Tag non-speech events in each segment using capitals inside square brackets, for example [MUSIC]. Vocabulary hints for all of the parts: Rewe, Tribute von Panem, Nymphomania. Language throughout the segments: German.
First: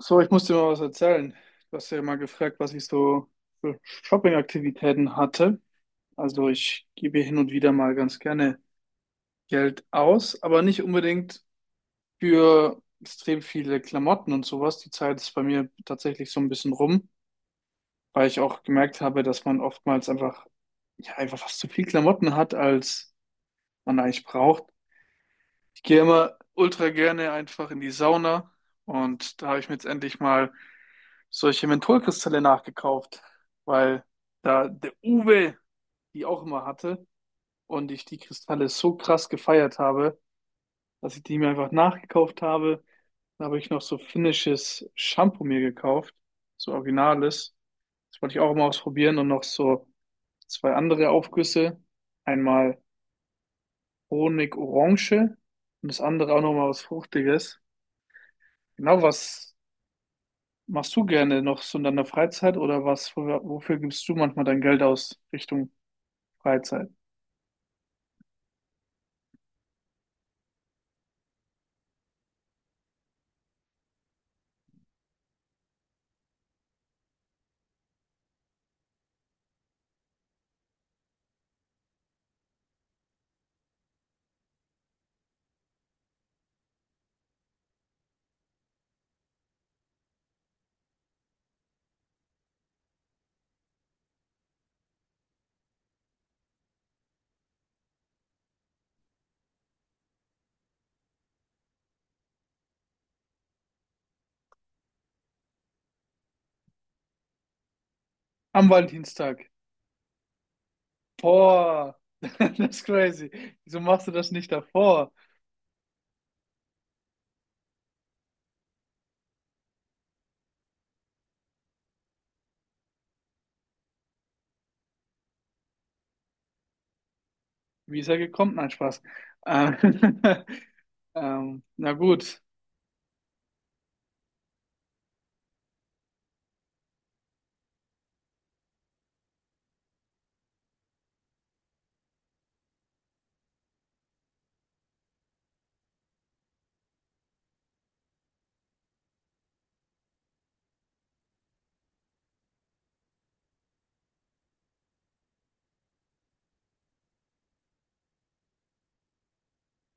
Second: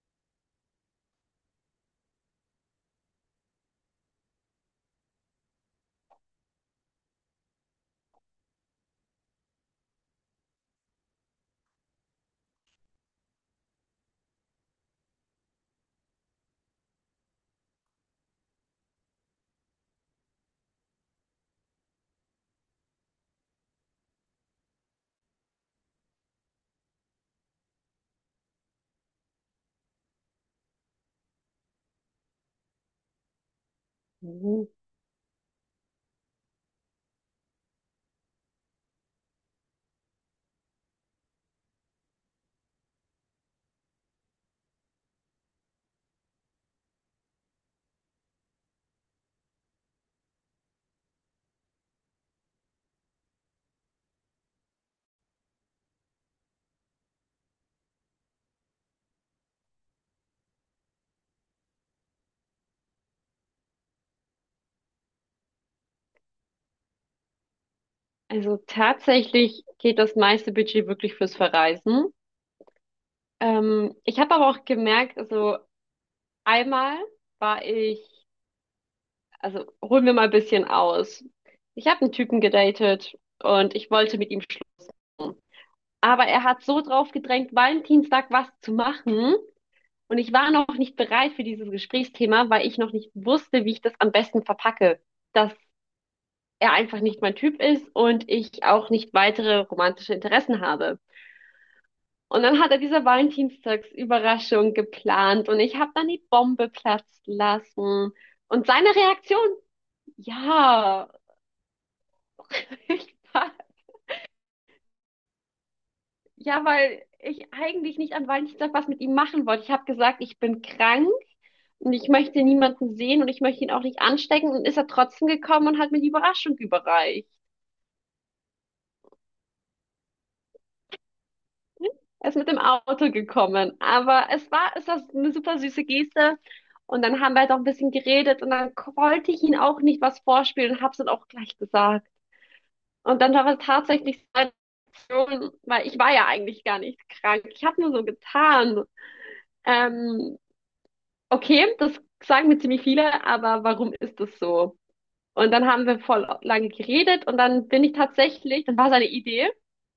So, ich muss dir mal was erzählen. Du hast ja mal gefragt, was ich so für Shopping-Aktivitäten hatte. Also ich gebe hin und wieder mal ganz gerne Geld aus, aber nicht unbedingt für extrem viele Klamotten und sowas. Die Zeit ist bei mir tatsächlich so ein bisschen rum, weil ich auch gemerkt habe, dass man oftmals einfach, ja, einfach fast zu viel Klamotten hat, als man eigentlich braucht. Ich gehe immer ultra gerne einfach in die Sauna und da habe ich mir jetzt endlich mal solche Mentholkristalle nachgekauft, weil Mhm. da der Uwe die auch immer hatte und ich die Kristalle so krass gefeiert habe, dass ich die mir einfach nachgekauft habe. Dann habe ich noch so finnisches Shampoo mir gekauft, so originales. Das wollte ich auch mal ausprobieren und noch so zwei andere Aufgüsse. Einmal Honig-Orange und das andere auch noch mal was Fruchtiges. Genau, was machst du gerne noch so in deiner Freizeit oder was? Wofür gibst du manchmal dein Geld aus Richtung Freizeit? Also tatsächlich geht das meiste Budget wirklich fürs Verreisen. Ich habe aber auch gemerkt, also einmal war ich, also holen wir mal ein bisschen aus. Ich habe einen Typen gedatet und ich wollte mit ihm schlafen. Aber er hat so drauf gedrängt, Valentinstag was zu machen. Und ich war noch nicht bereit für dieses Gesprächsthema, weil ich noch nicht wusste, wie ich das am besten verpacke. Dass er einfach nicht mein Typ ist und ich auch nicht weitere romantische Interessen habe. Und dann hat er diese Valentinstagsüberraschung geplant und ich habe dann die Bombe platzen lassen. Und Am seine Reaktion, Valentinstag. ja, Boah, [LAUGHS] das ist [LAUGHS] ich crazy. war, Wieso machst du das nicht davor? ja, weil ich eigentlich nicht an Valentinstag was mit ihm machen wollte. Ich habe gesagt, ich bin krank und ich möchte niemanden sehen und ich möchte ihn auch nicht anstecken. Und ist er trotzdem gekommen und hat mir die Überraschung überreicht. Wie ist er gekommen? Nein, Spaß. Ähm, [LAUGHS] na Er ist gut. mit dem Auto gekommen, aber es war eine super süße Geste. Und dann haben wir halt auch ein bisschen geredet und dann wollte ich ihn auch nicht was vorspielen und hab's dann auch gleich gesagt. Und dann war es tatsächlich seine Reaktion, weil ich war ja eigentlich gar nicht krank. Ich habe nur so getan. Ähm, okay, das sagen mir ziemlich viele, aber warum ist das so? Und dann haben wir voll lange geredet und dann bin ich tatsächlich, dann war seine Idee,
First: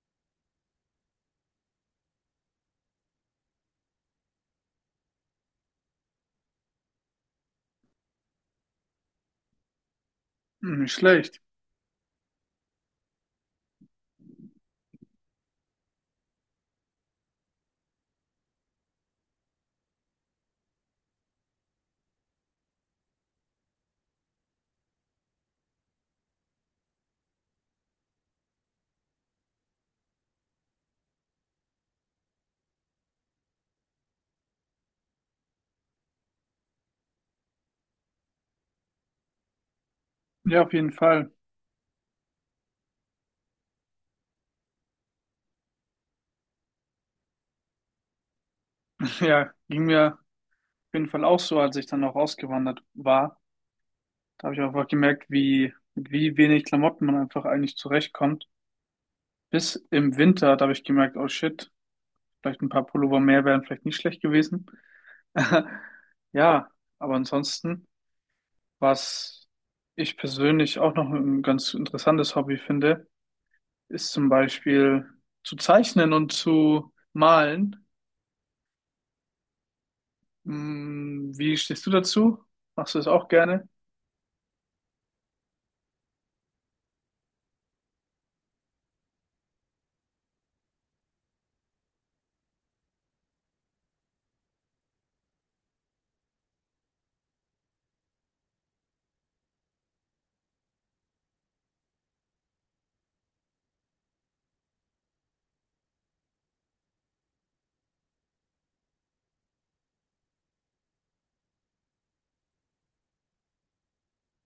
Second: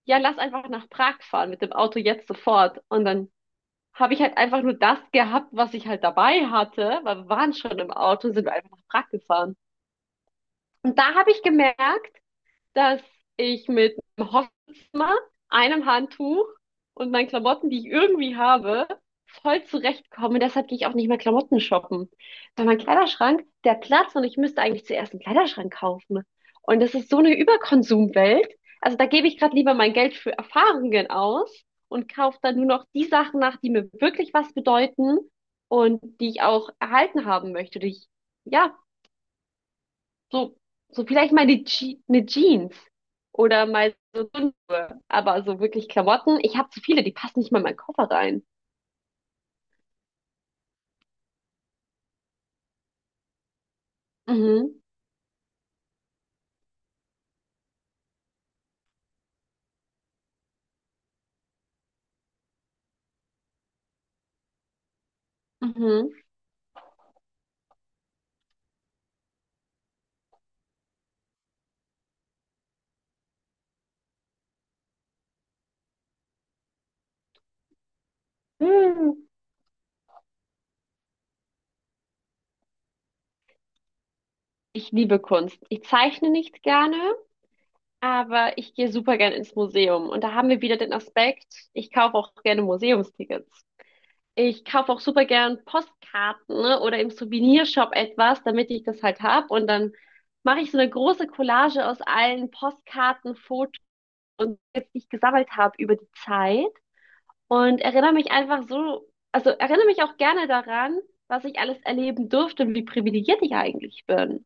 ja, lass einfach nach Prag fahren mit dem Auto jetzt sofort. Und dann habe ich halt einfach nur das gehabt, was ich halt dabei hatte, weil wir waren schon im Auto und sind einfach nach Prag gefahren. Hm, nicht Und da habe schlecht. ich gemerkt, dass ich mit einem Hosmer, einem Handtuch und meinen Klamotten, die ich irgendwie habe, voll zurechtkomme. Deshalb gehe ich auch nicht mehr Klamotten shoppen. Weil mein Kleiderschrank, der Platz und ich müsste eigentlich zuerst einen Kleiderschrank kaufen. Und das ist so eine Überkonsumwelt. Also da gebe ich gerade lieber mein Geld für Erfahrungen aus und kaufe dann nur noch die Sachen nach, die mir wirklich was bedeuten und die ich auch erhalten haben möchte, die ich ja so, Ja, auf jeden so Fall. vielleicht mal die Je eine Jeans oder mal so, dünn, aber so wirklich Klamotten. Ich habe zu viele, die passen nicht mal in meinen Koffer rein. Ja, ging mir auf jeden Fall auch so, als ich dann auch ausgewandert war. Da habe ich Mhm. einfach gemerkt, wie, mit wie wenig Klamotten man einfach eigentlich zurechtkommt. Bis im Winter, da habe ich gemerkt, oh shit. Vielleicht ein paar Pullover mehr wären vielleicht nicht schlecht gewesen. [LAUGHS] Mhm. Ja, aber ansonsten, was ich persönlich auch noch ein ganz interessantes Hobby finde, ist zum Beispiel zu zeichnen und zu malen. Hm. Hm, wie stehst du dazu? Machst du das auch gerne? Ich liebe Kunst. Ich zeichne nicht gerne, aber ich gehe super gerne ins Museum. Und da haben wir wieder den Aspekt, ich kaufe auch gerne Museumstickets. Ich kaufe auch super gern Postkarten, ne, oder im Souvenirshop etwas, damit ich das halt hab. Und dann mache ich so eine große Collage aus allen Postkarten, und jetzt, die ich gesammelt habe über die Zeit und erinnere mich einfach so, also erinnere mich auch gerne daran, was ich alles erleben durfte und wie privilegiert ich eigentlich bin.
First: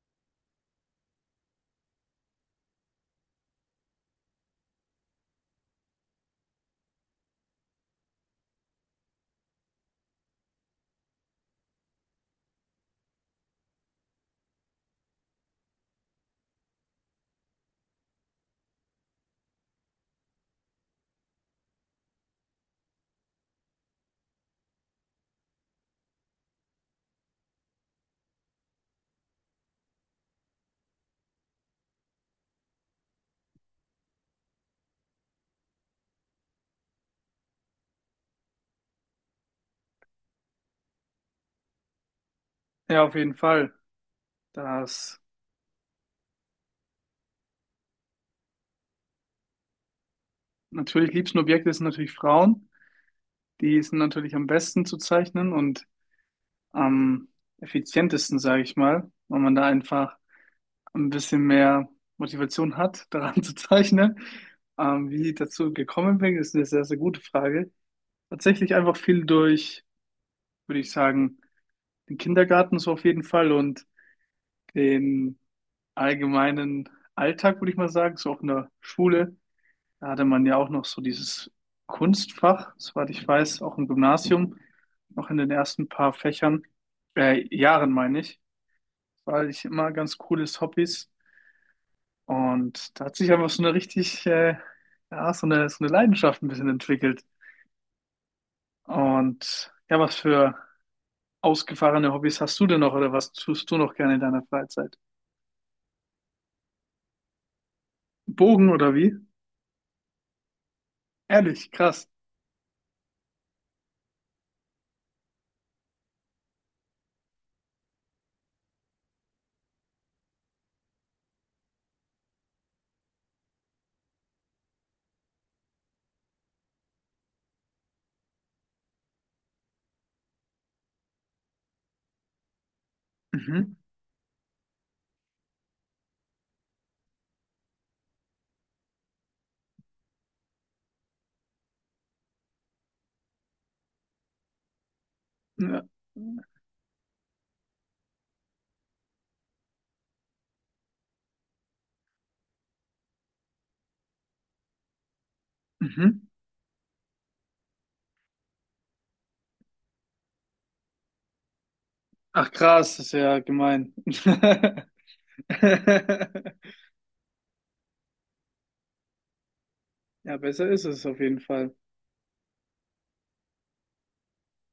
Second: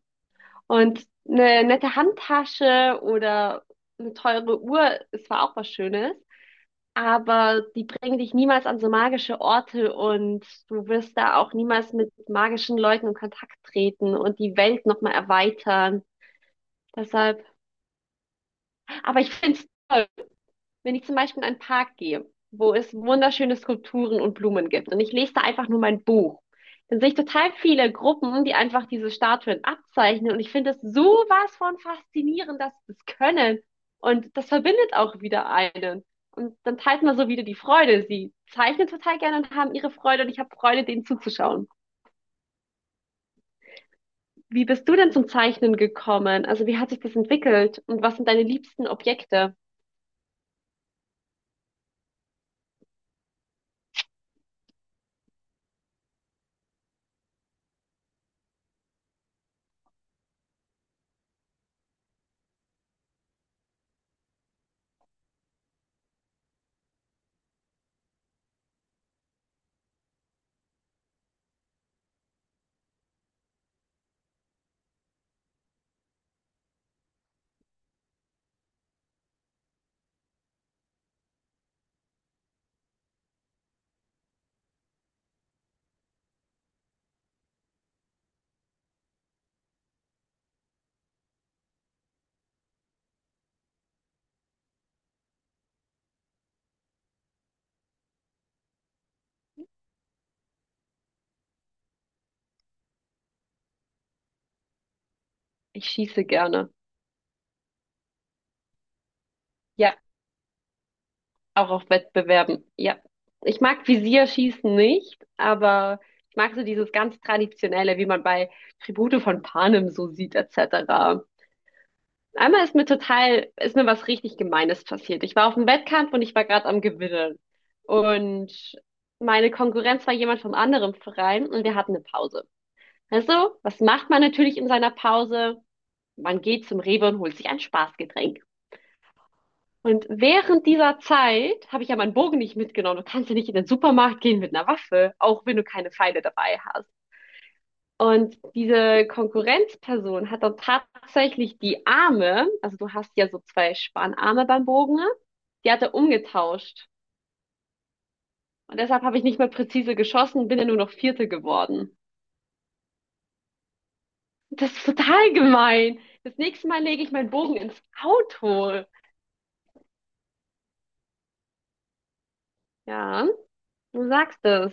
Und eine nette Handtasche oder eine teure Uhr ist zwar auch was Schönes, aber die bringen dich niemals an so magische Orte und du wirst da auch niemals mit magischen Leuten in Kontakt treten und die Welt nochmal erweitern. Deshalb, aber ich finde es toll, wenn ich zum Beispiel in einen Park gehe, wo es wunderschöne Skulpturen und Blumen gibt und ich lese da einfach nur mein Buch, dann sehe ich total viele Gruppen, die einfach diese Statuen abzeichnen und ich finde es sowas von faszinierend, dass sie das können und das verbindet auch wieder einen. Und dann teilt man so wieder die Freude. Sie zeichnen total gerne und haben ihre Freude und ich habe Freude, denen zuzuschauen. Ja, auf jeden Fall. Wie bist du denn Das zum Zeichnen gekommen? Also wie hat sich das entwickelt und was sind deine liebsten Objekte? natürlich liebsten Objekte sind natürlich Frauen. Die sind natürlich am besten zu zeichnen und am effizientesten, sage ich mal, weil man da einfach und ein bisschen mehr Motivation hat, [LAUGHS] daran zu zeichnen. Wie ich dazu gekommen bin, ist eine sehr, sehr gute Frage. Tatsächlich einfach viel durch, würde ich sagen, den Kindergarten so auf jeden Fall und den allgemeinen Alltag, würde ich mal sagen, so auch in der Schule. Da hatte man ja auch noch so dieses Kunstfach, soweit ich weiß, auch im Gymnasium, noch in den ersten paar Fächern, Jahren meine ich, weil ich immer ganz cooles Hobbys. Und da hat sich einfach so eine richtig, ja, so eine Leidenschaft ein bisschen entwickelt. Und ja, was für ausgefahrene Hobbys hast du denn noch oder was tust du noch gerne in deiner Freizeit? Ich schieße gerne. Bogen oder wie? Ja, auch Ehrlich, auf krass. Wettbewerben, ja. Ich mag Visierschießen nicht, aber ich mag so dieses ganz Traditionelle, wie man bei Tribute von Panem so sieht, etc. Einmal ist mir was richtig Gemeines passiert. Ich war auf einem Wettkampf und ich war gerade am Gewinnen. Und meine Konkurrenz war jemand vom anderen Verein und wir hatten eine Pause. Also, Mhm. was macht man natürlich in seiner Pause? Man geht zum Rewe und holt sich ein Spaßgetränk. Und während dieser Zeit habe ich ja meinen Bogen nicht mitgenommen. Du kannst ja nicht in den Supermarkt gehen mit einer Waffe, auch wenn du Ja. keine Pfeile dabei hast. Und diese Konkurrenzperson hat dann tatsächlich die Arme, also du hast ja so zwei Spanarme beim Bogen, die hat er Mhm. umgetauscht. Und deshalb habe ich nicht mehr präzise geschossen, bin ja nur noch Vierte geworden. Ach krass, das ist ja gemein. Das ist total gemein. Das nächste [LAUGHS] Mal lege ich meinen Bogen ins Auto. Ja, besser ist es auf jeden Fall. Ja, du sagst es,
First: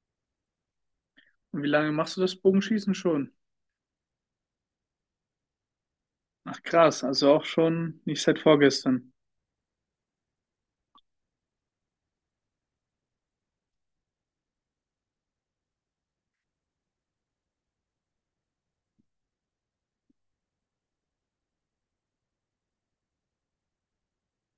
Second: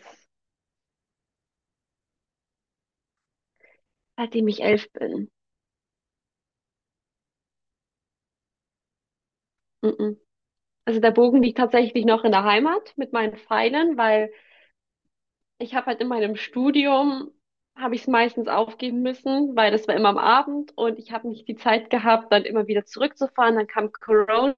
Und wie lange machst du das Bogenschießen schon? seitdem ich 11 bin. Ach krass, also auch schon nicht seit vorgestern. Mm-mm. Also der Bogen liegt tatsächlich noch in der Heimat mit meinen Pfeilen, weil ich habe halt in meinem Studium, habe ich es meistens aufgeben müssen, weil das war immer am Abend und ich habe nicht die Zeit gehabt, dann immer wieder zurückzufahren. Dann kam Corona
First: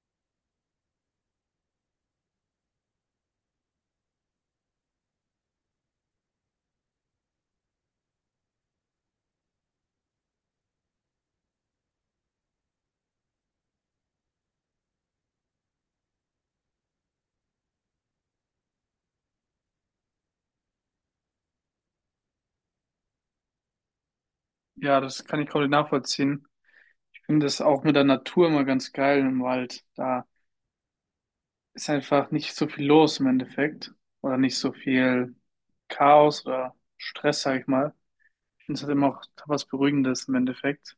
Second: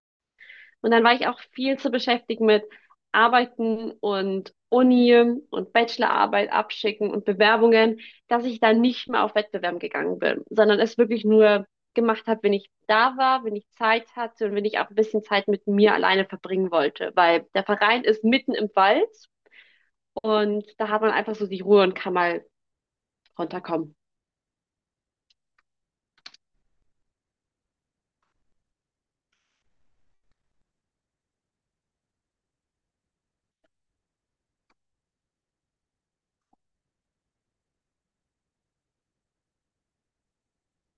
und dann war ich auch viel zu beschäftigt mit Arbeiten und Uni und Bachelorarbeit abschicken und Bewerbungen, dass ich dann nicht mehr auf Wettbewerben gegangen bin, sondern es wirklich nur gemacht habe, wenn ich da war, wenn ich Zeit hatte und wenn ich auch ein bisschen Zeit mit mir alleine verbringen wollte, weil der Verein ist mitten im Wald und da hat man einfach so die Ruhe und kann mal runterkommen. Ja, das kann ich komplett nachvollziehen. Finde das auch mit der Natur immer ganz geil im Wald. Da ist einfach nicht so viel los im Endeffekt oder nicht so viel Chaos oder Stress, sag ich mal. Ich finde es halt immer auch was Beruhigendes im Endeffekt.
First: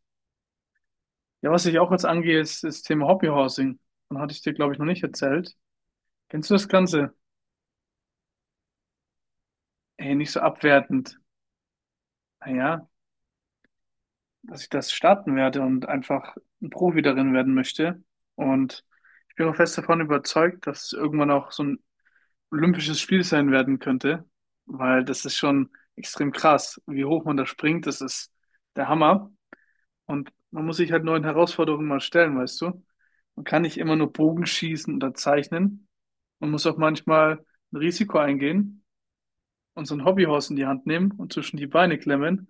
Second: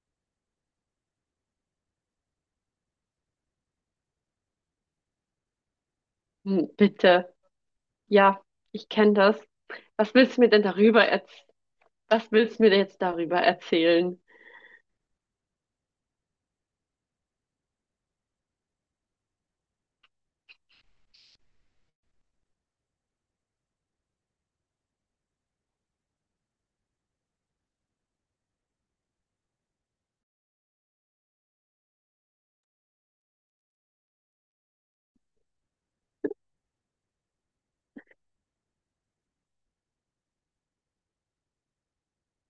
Ja, was ich auch jetzt angehe, ist das Thema Hobbyhousing. Dann hatte ich dir, glaube ich, noch nicht erzählt. Kennst du das Hm, Ganze? bitte. Ja, ich kenne das. Was Ey, nicht willst so du mir denn darüber abwertend. Was willst du mir denn Naja, jetzt darüber erzählen? dass ich das starten werde und einfach ein Profi darin werden möchte. Und ich bin auch fest davon überzeugt, dass es irgendwann auch so ein olympisches Spiel sein werden könnte, weil das ist schon extrem krass, wie hoch man da springt, das ist der Hammer. Und man muss sich halt neuen Herausforderungen mal stellen, weißt du? Man kann nicht immer nur Bogen schießen oder zeichnen. Man muss auch manchmal ein Risiko eingehen und so ein Hobbyhorse in die Hand nehmen und zwischen die Beine klemmen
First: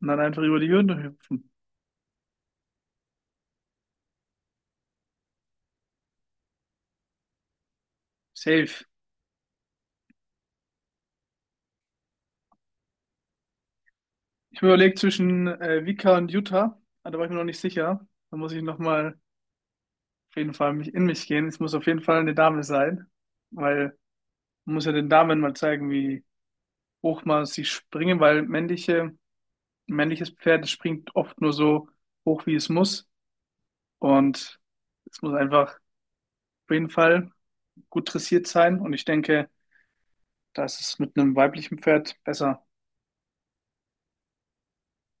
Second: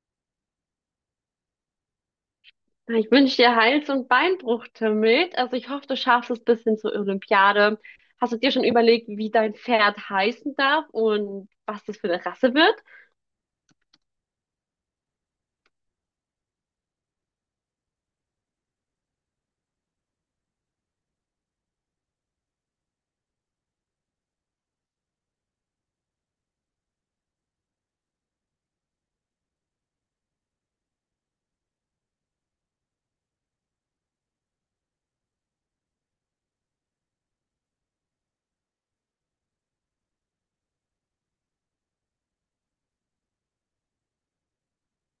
und dann einfach über die Hürden hüpfen. Ah, ich wünsche dir Hals- und Beinbruch, Timmelt. Also ich hoffe, du schaffst es bis hin zur Olympiade. Hast du dir schon Safe. überlegt, wie dein Pferd heißen darf und was das für eine Rasse wird? Ich habe überlegt zwischen Vika und Utah, aber da war ich mir noch nicht sicher. Da muss ich nochmal auf jeden Fall mich in mich gehen. Es muss auf jeden Fall eine Dame sein, weil man muss ja den Damen mal zeigen, wie hoch man sie springen, weil männliche, ein männliches Pferd, das springt oft nur so hoch, wie es muss. Und es muss einfach auf jeden Fall gut dressiert sein. Und ich denke, da ist es mit einem weiblichen Pferd besser.